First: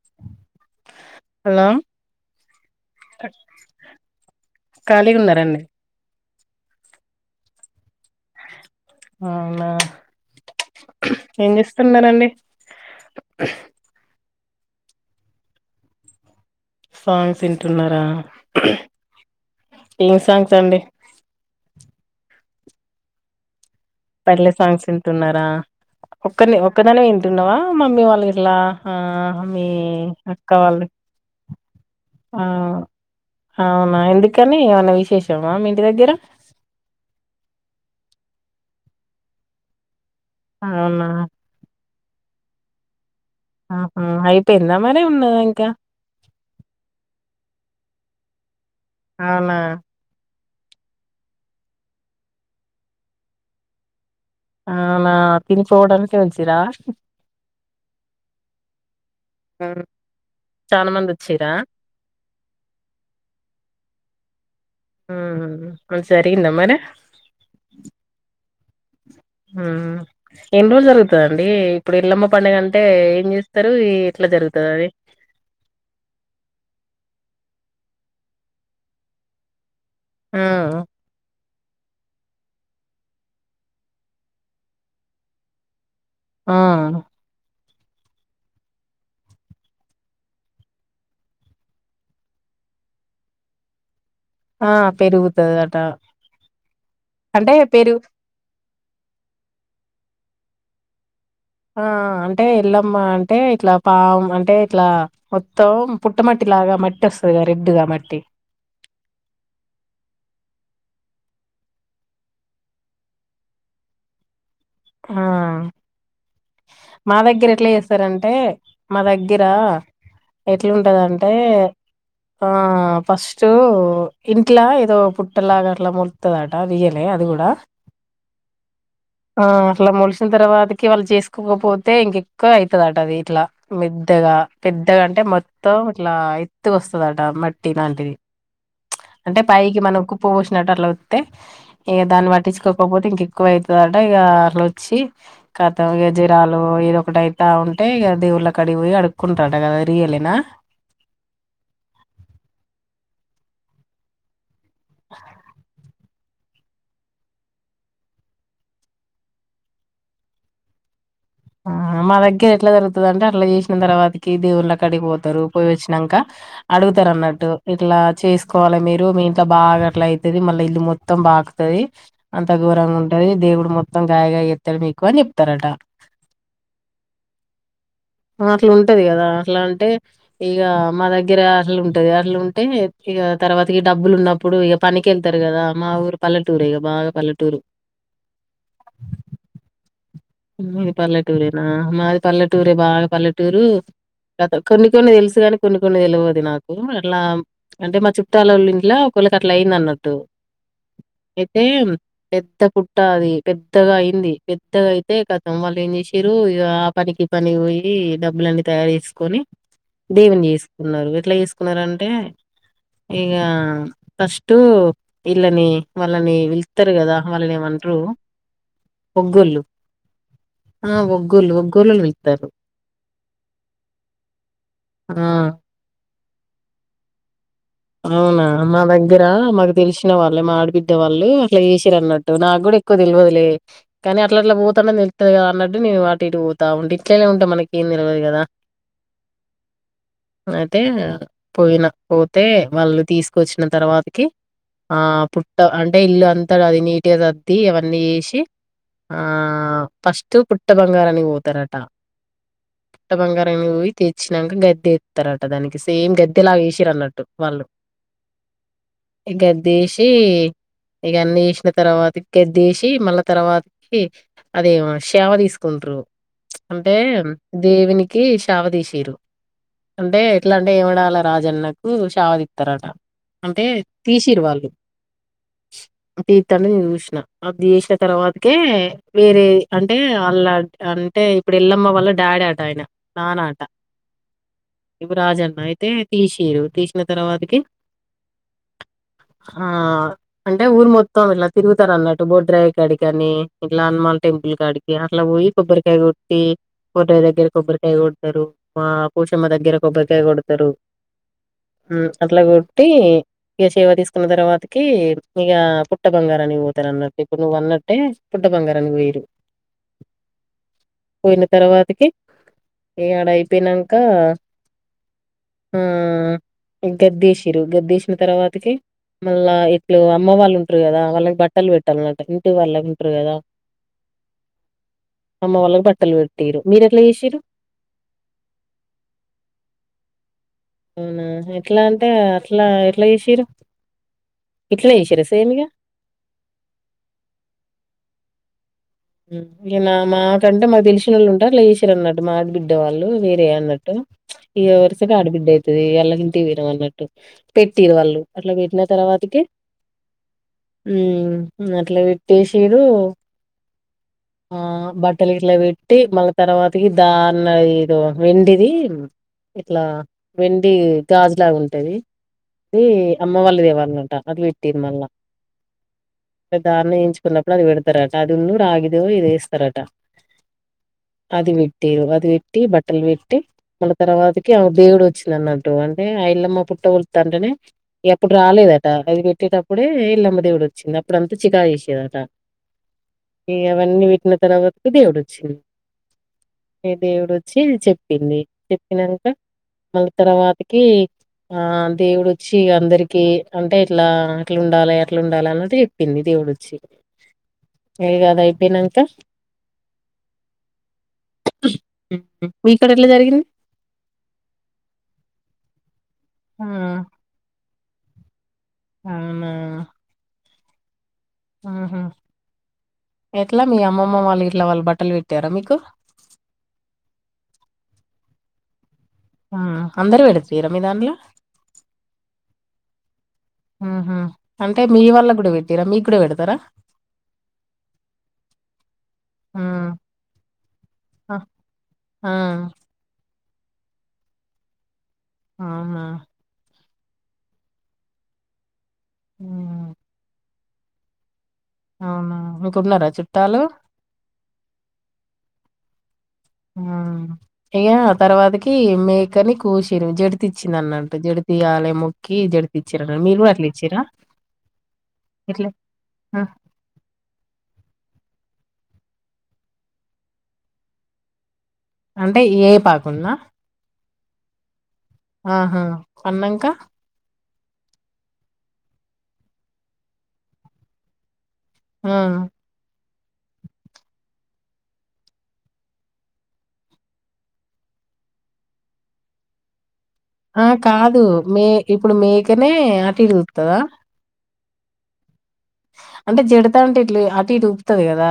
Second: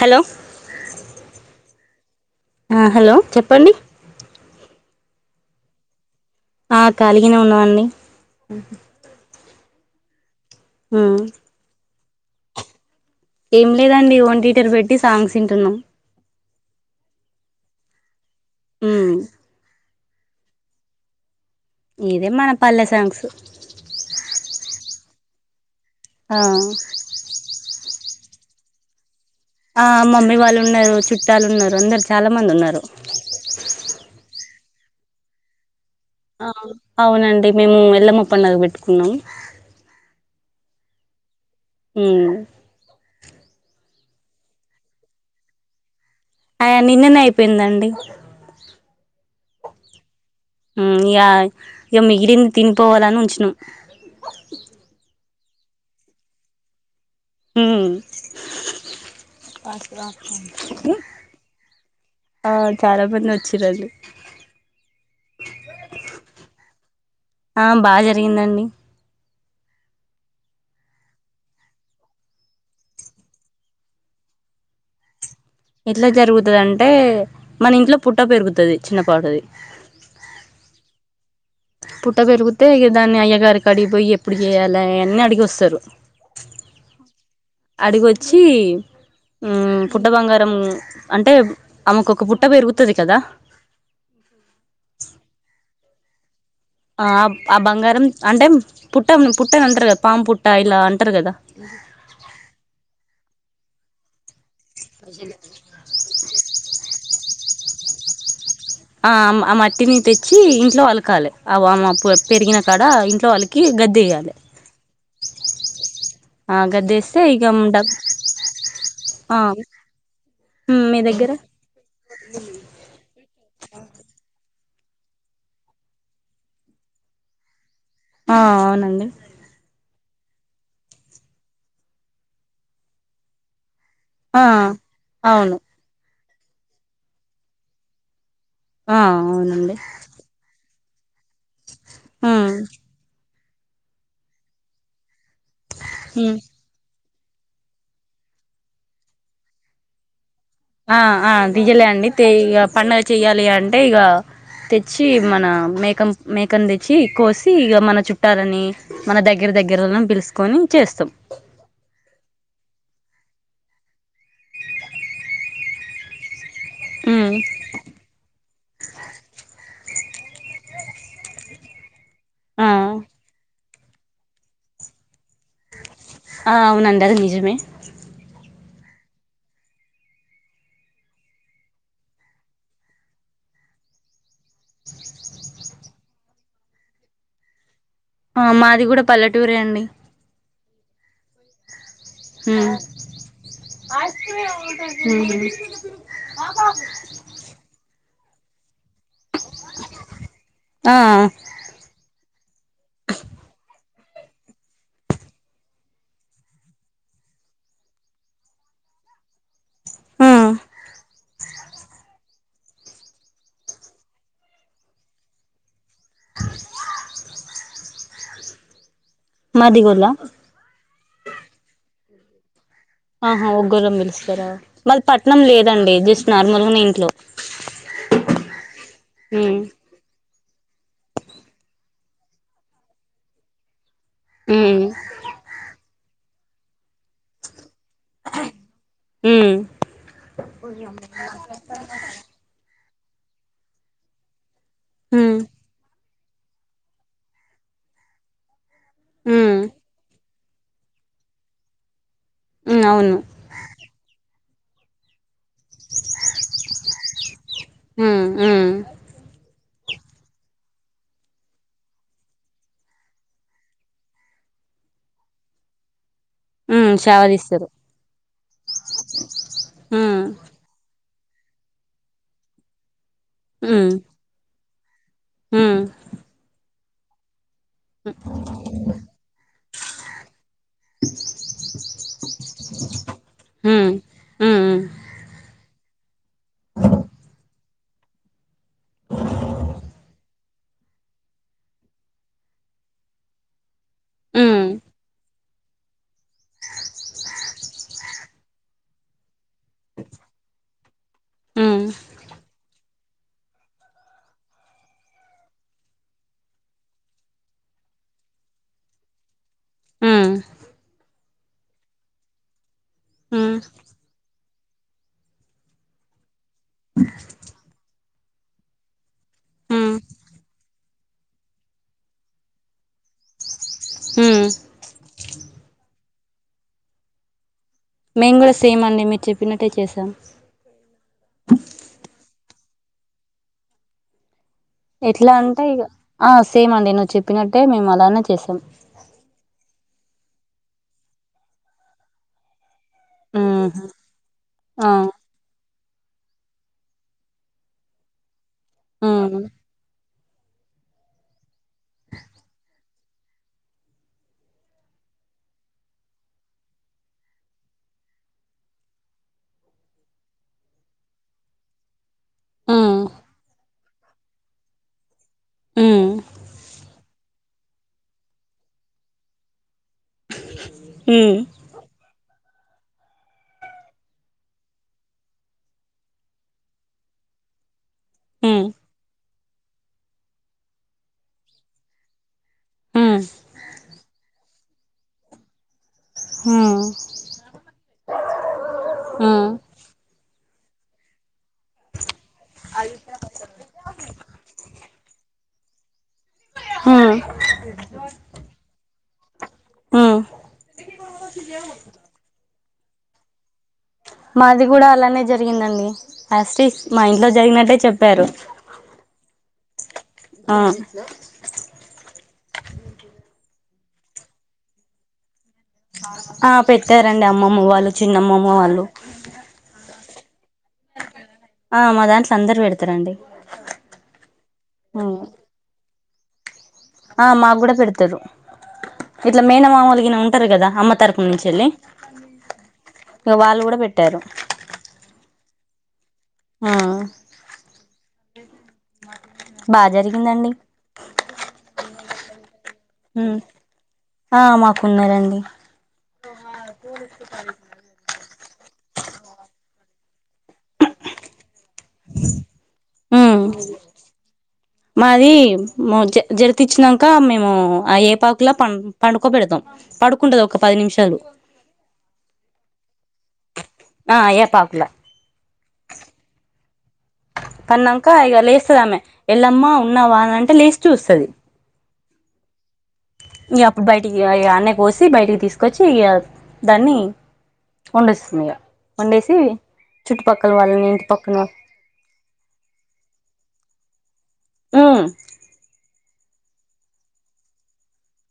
Hello hello ఆ hello చెప్పండి ఖాళీగా ఉన్నారండి ఆ కాలిగనే ఉన్నావండి అవున ఉమ్ ఉన్నారండి ఏం లేదండి ఒన్ టీ తెరు పెట్టి సాంగ్స్ ఇంటున్నాం సాంగ్స్ ఇంటున్నారా ఉమ్ ఏం సాంగ్స్ అండి ఇదే మన పల్లె సాంగ్స్ తిన్నారా ఆ ఒక్క నే ఒక్కదానివే ఇంటున్నావా మమ్మీ వాళ్ ఇట్లా ఆ మీ ఆ మమ్మీ వాళ్ళు ఉన్నరు చుట్టాలు ఉన్నరు ఆ అవునా ఎందుక్ కానీ ఏమన్నా విశేషమా మీక్ అవునండి మేము వెళ్ళ ము పండగ వెట్టుకున్నాం అవునా ఉమ్ ఆహా అయిపోయిందామరీ ఉన్నదా ఇంకా ఆయ నిన్ననే అయిపోయిందండి అవునా ఉమ్ ఇగా ఇగ మిగిలింది తినిపోవాలని ఉంచినం తిని పోవడానికే వచ్చిరా ఉమ్ ఉమ్, చాలా మంది వచ్చిరా ఆ చాలా మంది వచ్చి రండి ఉ ఉ జరిగిందా మరి ఆ బాగా జరిగిందండి ఉ ఎన్ని రోజ్లు జరుగుతుదండి ఇప్పుడు ఎల్లమ్మ పండగ అంటే ఏం చేస్తరు ఎట్ల జరుగుతది అది ఎట్లా జరుగుతదంటె మన ఇంట్లో పుట్ట పెరుగుతది చిన్నపాటిది ఆ పుట్ట పెరుగుతే దాన్ని అయ్యగారికాడిగిపోయి ఎప్పుడు చేయాల అన్ని అడిగి వస్తారు ఆ అడిగొచ్చి ఊ పుట్ట బంగారం అంటే ఆమెకు ఒక పుట్ట పెరుగుతది కదా ఆ పెరుగుతది అట ఆ ఆ బంగారం అంటే పుట్టంను పుట్ట అంటారు కదా పాము పుట్ట ఇలా అంటారు కదా ఆ అంటే ఎల్లమ్మ అంటే ఇట్లా పామ్ అంటే ఇట్లా మొత్తం పుట్టమట్టిలాగా మ వస్తది కదా రెడ్ గా మట్టి ఆ ఆ మట్టిని తెచ్చి ఇంట్లో అల కాలే అ వా పు పెరిగిన కాడ ఇంట్లో అలికి గద్దెయ్యాలి ఆ మా గద్దేస్తే ఇగ దగ్గర ఎట్లా డబ్ చేస్తారంటే మా ఆ దగ్గర ఎట్లా మీ దగ్గర ఉంటందంటే ఆ ఫస్ట్ ఇ ఇట్లా ఏదో పుట్టలాగా అట్లా మొలుత్తదట రియల్ ఎ అది కూడా ఆ అవునండి ఆ అట్లా మొలిశిన తర్వాతకి వాళ్ళు చేసుకోకపోతే ఇంకెక్కువ అవుతదట అది ఇట్లా మెద్దగా ఆ పెద్దగా అంటే అవును మొత్తం ఇట్లా త్తుగా వస్తదాట మట్టి నాంటిది ఆ అంటే అవునండి పైకి మనం కుప్ప పోసినట్టు అట్ల త్తే ఏగ దాన్ని ఉమ్ పట్టిచుకోకపోతే ఇంకె ఎ క్కువైత అంటగలోచ్చి కతం ఇగ ఉమ్ జరాలో ఏదో క్కడైత ఉంటే ఇగ దేవుళ్ళ కాడికి పోయి అడుక్కుంటారట కదా అది రియలేనా ఆ ఆ డియలే అండి తే ఇగ పండగ చెయ్యాలి అంటే ఇగా తెచ్చి మన మేకం మేకన్ దెచ్చి కోసి ఇగ మన చుట్టాలని మన దగ్గర దగ్గరోళ్లను పిలుసుకొని చేస్తాం ఆ మా దగ్గర ఎట్లా జరుగుతది అంటే అట్లా చేసిన తర్వాతకి దేవుళ్ళకడిగిపోతారు పోయి వచ్చినంక అడుగుతారు ఉమ్ అన్నట్టు ఇట్లా చేసి కోవాలే మీరు మీ ఇంట్ల బాగా అట్ల అయితది మళ్ళా ఇల్లు మొత్తం బాకుతది అంత ఆ ఘోరంగా ఉంటుంది దేవుడు మొ మొత్తం గాయి గాయి ఎత్తడు మీకు అని చెప్తారట అ అవునండి అది నిజమే అట్లు ఉంటది కదా అట్లా అంటే ఇగ మా దగ్గర అట్ల ఉంటది అట్లుంటే ఇగ తర్వాతకి డబ్బులు ఉన్నప్పు ఇప్పుడు ఇగ పనికెళ్తారు కదా మా ఊరు పల్లటూరే ఇగ బాగా పల్లెటూరు అ మాది కూడా పల్లెటూరే అండి మీది పల్లెటురేనా మాది ఉమ్ పల్లెటూరే బాగా పల్లెటూరు గ కొన్ని కొన్ని తెలుసు ఉమ్ కాని కొన్ని కొన్ని తెలివదు నాకు అట్లా అంటే మా చు తలలి ఇట్లా ఒకళకి అట్లా అయిందన్నట్టు ఆ ఎత్తేమ్ పెద్ద పుట్ట అది పెద్దగా అయి ఉంది పెద్దగా అయ్ తే కతం వాళ్ళు ఏమ్ చేసిరు ఆ పనికి పని పోయి డబ్బులన్నీ తయారు చేసుకొని ఆ దేవున్ని చేసుకున్నారు ఎట్లా చేస్ కున్నారంటే ఇక ఫస్ట్ వీళ్ళని వాళ్ళని వెళ్తారు కదా వాళ్ళని ఏమంట్రూ ఒంగోళ్లు మాదిగోళ్ళ ఆ వొగోళ్లు ఒగ్గోలుల్ ఆహా వోగ్గోలని పిలుస్తారా మాది పట్నం ఆ లేదండి జెస్ నార్మల్నే ఇంట్లో అవునా మా దగ్గిర ఉమ్ మాకు తెలిసిన వాళ్ మా ఆడబిడ్డ వాళ్ళు అట్లా చేసింరాన్నట్లు అన్నట్టు నాకు కూడా ఎక్కువ తెల్వదులే. కానీ అట్లా అట్లా ఉమ్ పోతనని నిలత్తది కదా అన్నటు నేను వ తిటు పోతా ఉంటి తేలా ఉంటా మనకి ఏం తెలవదు కదా ఉమ్ ఐతే పోయినా పో వాళ్ళు తీసుకొచ్చిన తర్వాతకి ఆ ఉమ్ పుట్ట అంటే ఇల్లా అంతాగా అది నీట్ గా సద్ది అవన్నీ యేసి ఆ ఉమ్ ఫస్ట్ తూ పుట్ట బంగారానికి పోతారట ఉమ్ ట్ట అవును బంగారంగా పోయి తేచ్ నంకు గద్దె యేత్తరట దానికి సేమ్ గద్దెలాగేసి వాళ్ళు ఉమ్ ఉమ్ ఇంకేన్ ద్దేసి ఇక అన్ని చేసిన తర్వాత గద్దేసి మళ్ళా తర్వాతకి అదేవ సేవ తీసుకుంటురు. ఉమ్ అంటే సేవ తీస్తారు దేవునికి శావదీసిరు అంటే ఉమ్ ఎట్లా అంటే ఏమడాల రాజన్నక్ ఊ ఉషది ఇతారట అంటే ఉమ్ తీసిరు వాళ్ళు ఉమ్ పీతనే వి క్షణ అది యేసిన తర్వాతకే వేరే అంటే అల్లా అంటే ఇప్పుడు ఎల్లమ్మ వాళ్ళ డాడీ ఆట ఆయన నానాట ఉమ్ ఉమ్ ఇప్పుడు రాజన్న అయితే తీశీరు తీసిన తర్వాతకి ఆ అంటే ఊరు మొత్తం ఇట్లా తిరుగుతారు అన్నట్టు బోడ్ డ్రైవ్ కాడకి కాని ఇ లా హనుమాన్ ఉమ్ టెపుల్ క ఉమ్ అడికి అలా పోయి కొబ్బరికాయ కొట్టి కూర్రయ దగ్గర కొబ్బరికాయ కొడతారు మా కూసమ దగ్గర కొబ్బరికాయ కొడతారు అట్లా కొట్టి ఇక సేవ తీసుకున్న తర్వాతకి ఇక పుట్ట బంగారానికి పోతారు అన్నట్టు ఇప్పుడు నువ్వు అన్నట్టే పుట్ట బంగారానికి పోయరు ఉమ్ పోయిన తర్వాతికి ఏ ఆడ ఉమ్ అయిపోయినాక హ ఇజ్జత్ తీసిర్రు గద్దిష్ విన తర్వాతకి మళ్ళా ఉమ్ ఇట్లు ఉమ్ అమ్మ వాళ్ళు ఉంటారు కదా వాళ్ళకి బట్టలు పెట్టాలన్నమాట ఇంటి వాళ్ళకి ఉంటారు కదా హమ్ అమ్మ వాళ్ళకి బట్టలు పెట్టారు మీరు ఎట్లా చేసారు మేము కూడా సేమ్ అండి మీరు చెప్పినట్టే చేసాం అవునా ఎట్లా అంటే అ ఏట్లా ఎట్లా చేసరా ఎట్లా అంటే ఇక ఆ సేమ్ అండి నువ్వు చెప్పినట్టే మేము అలానే చేస్తాం సం మాకంటే మాకు తెలిసిన వాళ్ళు ఉంటే అట్లా చేసిళ్ళు వున్నట్టు మా వాళ్ళు వేరే ఉహు అన్నట్టు ఈ ఆ వరుసగా ఆడబిడ్డ అయ అళ్ళకింటి పోయినం అన్నట్టు పెట్టిరు వాళ్ళు అట్లా పెట్టిన ఉమ్ తర్వాతకి హమ్ అట్ల పెట్టేషేరు ఆ బట్టలు ఇట్లా పెట్టి మగ తర్వాతకి దాన్న ఇదో వెండిది ఇట్లా వెండి గాజులాగా ఉంటది అది ఉమ్ అమ్మ వాళ్ళదివాల అది పెట్టి మళ్ళా ఉమ్ దాన్ని ఎంచుకున్న పెడుతారట ఇన్న రాగిదొ ఏదో ఏస్తారట ఉమ్ అది విట్టేరు అది విట్ పెట్టి బట్టలు పెట్టి మళ్ళీ తర్వాతకి దేవుడు వచ్చింది అన్నట్టు అంటే ఆ ఇల్లమ్మ పుట్టవుళ తంట్రినే ఎప్పుడు ఉమ్ ఉమ్ రాలేదట అది పెట్టేటప్పుడే ఇల్లమ్మ దేవుడు వచ్చింది అప్పుడు అంతా చికాకు చేసేదట ఈ అవన్నీ పెట్టిన తరువాతికి కి దేవుడ్ వచ్చిండు ఉమ్ ఏ దేవుడు వచ్చి చెప్ పినీ చెప్పినక్కా ఉమ్ మళ్ తర్వాతకి ఆ దేవుడుొచ్చి అందరికి అంటే ఎట్లా ఎట్లా ఉండాలి ఎట్లా ఉండాలి అన్నది చెప్పింది దేవుడుొచ్చి. ఉమ్ అది కాదు అయిపోయినాక ఉమ్ ఇక్కడ ఎట్లా జరిగింది మాది కూడా అలానే జరిగిందండి ఆ ఆస్లీ మా ఇంట్లో జరిగినట్టే చెప్ చెప్పారు అవునా ఆ ఉహ ఎట్లా మీ అమ్మమ్మ వాళ్ళు ఇట్లా వాళ్ళు బట్టలు పెట్టారా మీకు. ఆ పెట్టారండి అమ్మమ్మ వాళ్ళు చిన్నమ్మమ్మ వాళ్ళు అందరు పెడుతు ర మీదాన్లో ఆ మా దాంట్లో అందరు పెడతారండి ఆహా అంటే మీ వాల్ళ కూడా పెట్టరా మీకు కూడా పెడతారా ఆ మాకు కూడా పెడతారు ఇట్లా ఆ మేన మామూలు గిన ఉంటారు కదా అమ్మ తరపు ఆ నుంచి వెళ్ళి. ఆ, ఇంక వాళ్ళు కూడా పెట్టారు అవునా ఆ ఉమ్, బాగా జరిగిందండి అ అవునా మీకున్నారా చుట్టాలు ఆ మాకున్నారండి అ తర్వాత మేకని కూస జడిత ఇచ్చింది అన్నట్టు జడితి ఆలయం మొక్కి జడి మాది ఎట్లా జ ఆ, జరితచ్చినాక మేము ఆ ఏపాకులా పం. పండుకో పెడతాం పడుకుంటది ఒక పది నిమిషాలు. అంటే ఏ పాకుంన్నా ఏ పాకులే ఆహా పన్నాంకా పన్నాంక ఇక లేస్తుద ఆమె ఎళ్ళమ్మా ఉన్నావాని అంటే లేచూ చుస్తుది. ఆ ఇక అప్పుడు బయటికి అన్న కోసి బయటికి తీసుకొచ్చి ఇక దాన్ని వండేస్తుంది ఇక వండేసి. చుట్టుపక్కల ఆ వాళ్ళని ఇంటి కాదు పక్కన మే ఇప్పుడు మేకనే అటుగుతుందా ఉమ్ అంటే జడత అంటే ఇ అటు ఇటు ఊపుతుంది కదా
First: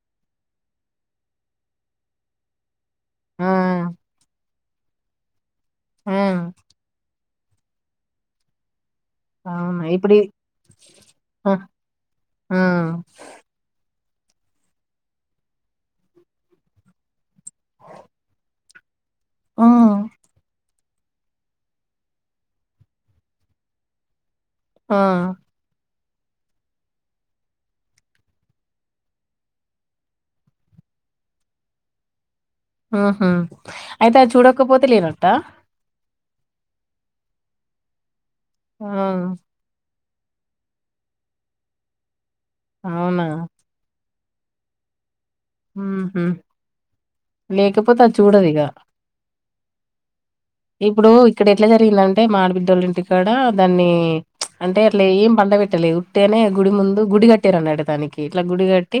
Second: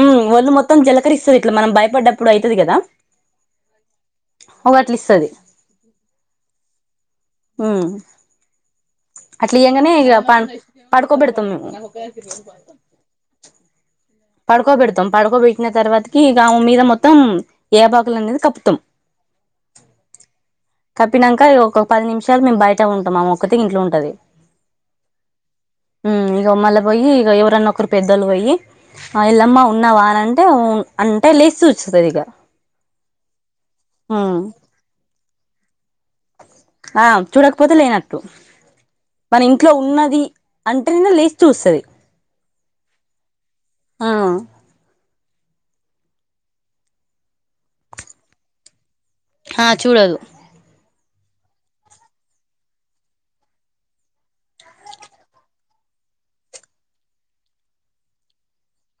ఉ ఒళ్ళు మొత్తం జీలకరిస్తుది ఇట్లా మనం భయపడ్డప్పుడు అవుతుది కదా. ఆ ఒకటిలి ఇస్తది ఆ ఆ అట్లా అవునా! ఇంగానే ఇ ఇప్పుడు ఇది పడుకోబెడతాం ఆ! మేము ఆ! పడుకోబెడతాం పడుకోబెట్టిన తర్వాతకి గవు మీద మొత్తం ఏబాకులు అనేది కపుతాం. ఆ తప్పినాక ఒక పది నిమిషాలు మేము బయట ఉంటాం ఒక్కటి ఇంట్లో ఉంటది. ఆ మ్మ్ ఇగొమల్ల పోయి ఇగ ఎవరన్న ఒక్కరు పెద్దలు పోయి ఆ ఎల్లమ్మ ఉన్నావా అనంటే ఉ అంటే లేసి చూచ్స్తదిగా హు హు అయితే అది చూడకపోతే లేన త్త ఆ చూడకపో లేన టు ఆ! మన ఇంట్లో ఉన్నది అంటే నిన్న లేచి చూస్తది అవునా ఆవు ఉహూ లేేకపోతే అది చూడదిగా హ చూడదు ఇప్పుడు ఇక్కడ ఎట్లా జరిగిందంటే. మా ఆడబిడ్డొల్లింటికాడ, దాన్ని అంటే అట్లా ఏం పండపెట్టలేదు, ఉట్టేనే గుడి ముందు గుడి కట్టారండి. అడ దానికి ఇట్లా గుడి గట్టి,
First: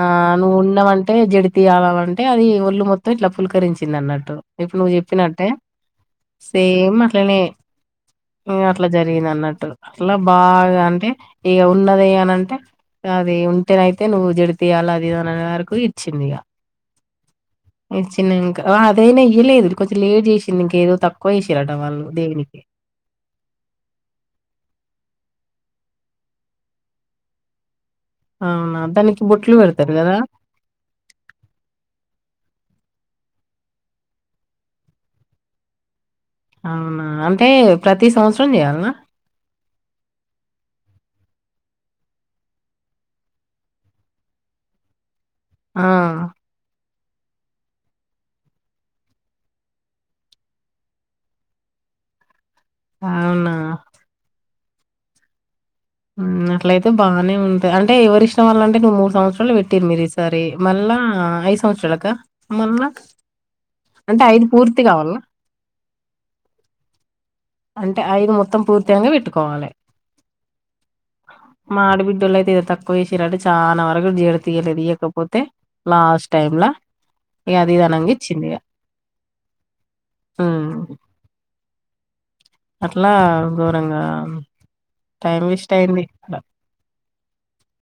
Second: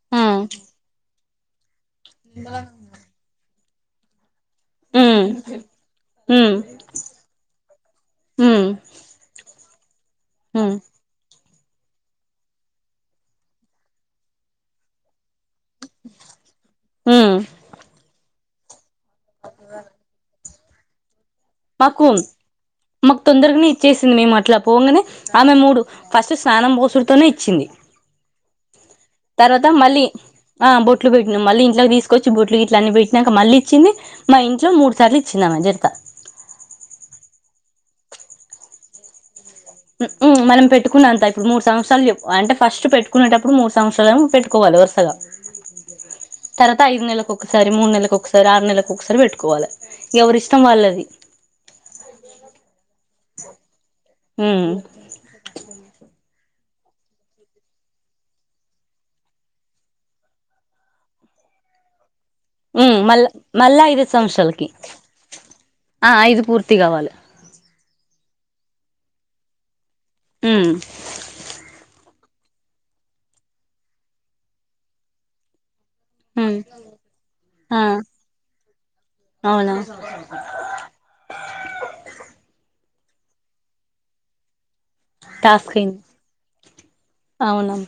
ఆ ఉమ్ నువ్వు ఉన్నావంటే జడి తీయాలవడ్ అంటే అది ఈ ఒళ్ళు మొత్తం ఇట్లా పులకరించి తిననట్టు ఇప్పుడు నువ్వు ఉమ్ చెప్పినట్టే ఉమ్ సేమ్ అట్లనే ఇగ ఉమ్ అట్లా జరిగిందన్నట్లు [unintelligible] అట్లా ఉమ్ బాగా అంటే ఇగ ఉన్నది అనంటే అది ఉంటేనైతే నువ్వు జరిపియ్యాల అది ఇది అం అమ్మవారుకు ఇచ్చింది ఇగ ఉమ్ ఇచ్చిందిం [unintelligible] అదైనా ఇయ్యలేదు దు కొంచెం లేట్ చేసి [unintelligible] కేదో తప్ మాకు మాకు తొందరగానే ఇచ్చేసింది మేము అట్లా పొంగనే ఆమె మూడు ఫస్ట్ స్నానం బోసుడుతోనే ఇచ్చింది అవునా దానికి బొట్లు తర్వాత పెడతారు మళ్ళీ కదా ఆ బొట్లు పెట్నం. మళ్ళీ ఇంట్లోకి తీసుకొచ్చి, బొట్లు ఇట్ల అన్నీ బే. ఇందాక మళ్లీ ఇచ్చింది మా ఇంట్లో మూడు సార్లు ఇచ్చిందామే జరిత అవునా అంటే ప్రతి సంవత్సరం చేయాలనా ఉ వు మనం పెట్టుకున్నంత, ఇప్పుడు మూడు సంవత్సరాలు చెప్ అంటే ఫస్ట్ పెట్టుకునేటప్పుడు, మూడు సంవత్సరాలేమో పెట్టుకోవాలి వరుసగా. ఆ త ఐదు నెల్లకు ఒకసారి, మూడు నెల్లకు ఒకసారి, ఆరు నెల్లకు ఒకసారి పెట్టుకోవాల. ఎవరి ఇష్టం వాళ్లది అవునా హు మ్మ్ అట్లయితే బానే ఉంటంది. అంటే ఎవరి ఇష్టం వాళ్లంటే నువ్వు మూడు సంవత్సరాలు, పెట్టిరు మీరు ఈసారి మల్ల ఐదు సంవత్సరాలక. ఉ మల్ మల్ ఇలా ఐదు సంవత్సరాలకి పూర్తి కావాలనా ఆ ఐదు పూర్తి కావాలి అంటే ఐదు మొత్తం పూర్తింగా పెట్టుకోవాలి ఉమ్ మాఆడిబిడ్డలైత్ ఏదో తక్కువ చేసిర్ అంట చాలా వరకు జీడత ఇయలేదు ఇయకపోతే లాస్ట్ ఉమ్ టైమ్లా ఇగ అది ఆ ఇది అనంగ ఇచ్చింది ఇగ అవునా ఉ అట్లా ఘోరంగా టైం వేస్ట్ టస్కింగ్ అయింది అక్కడ అవునం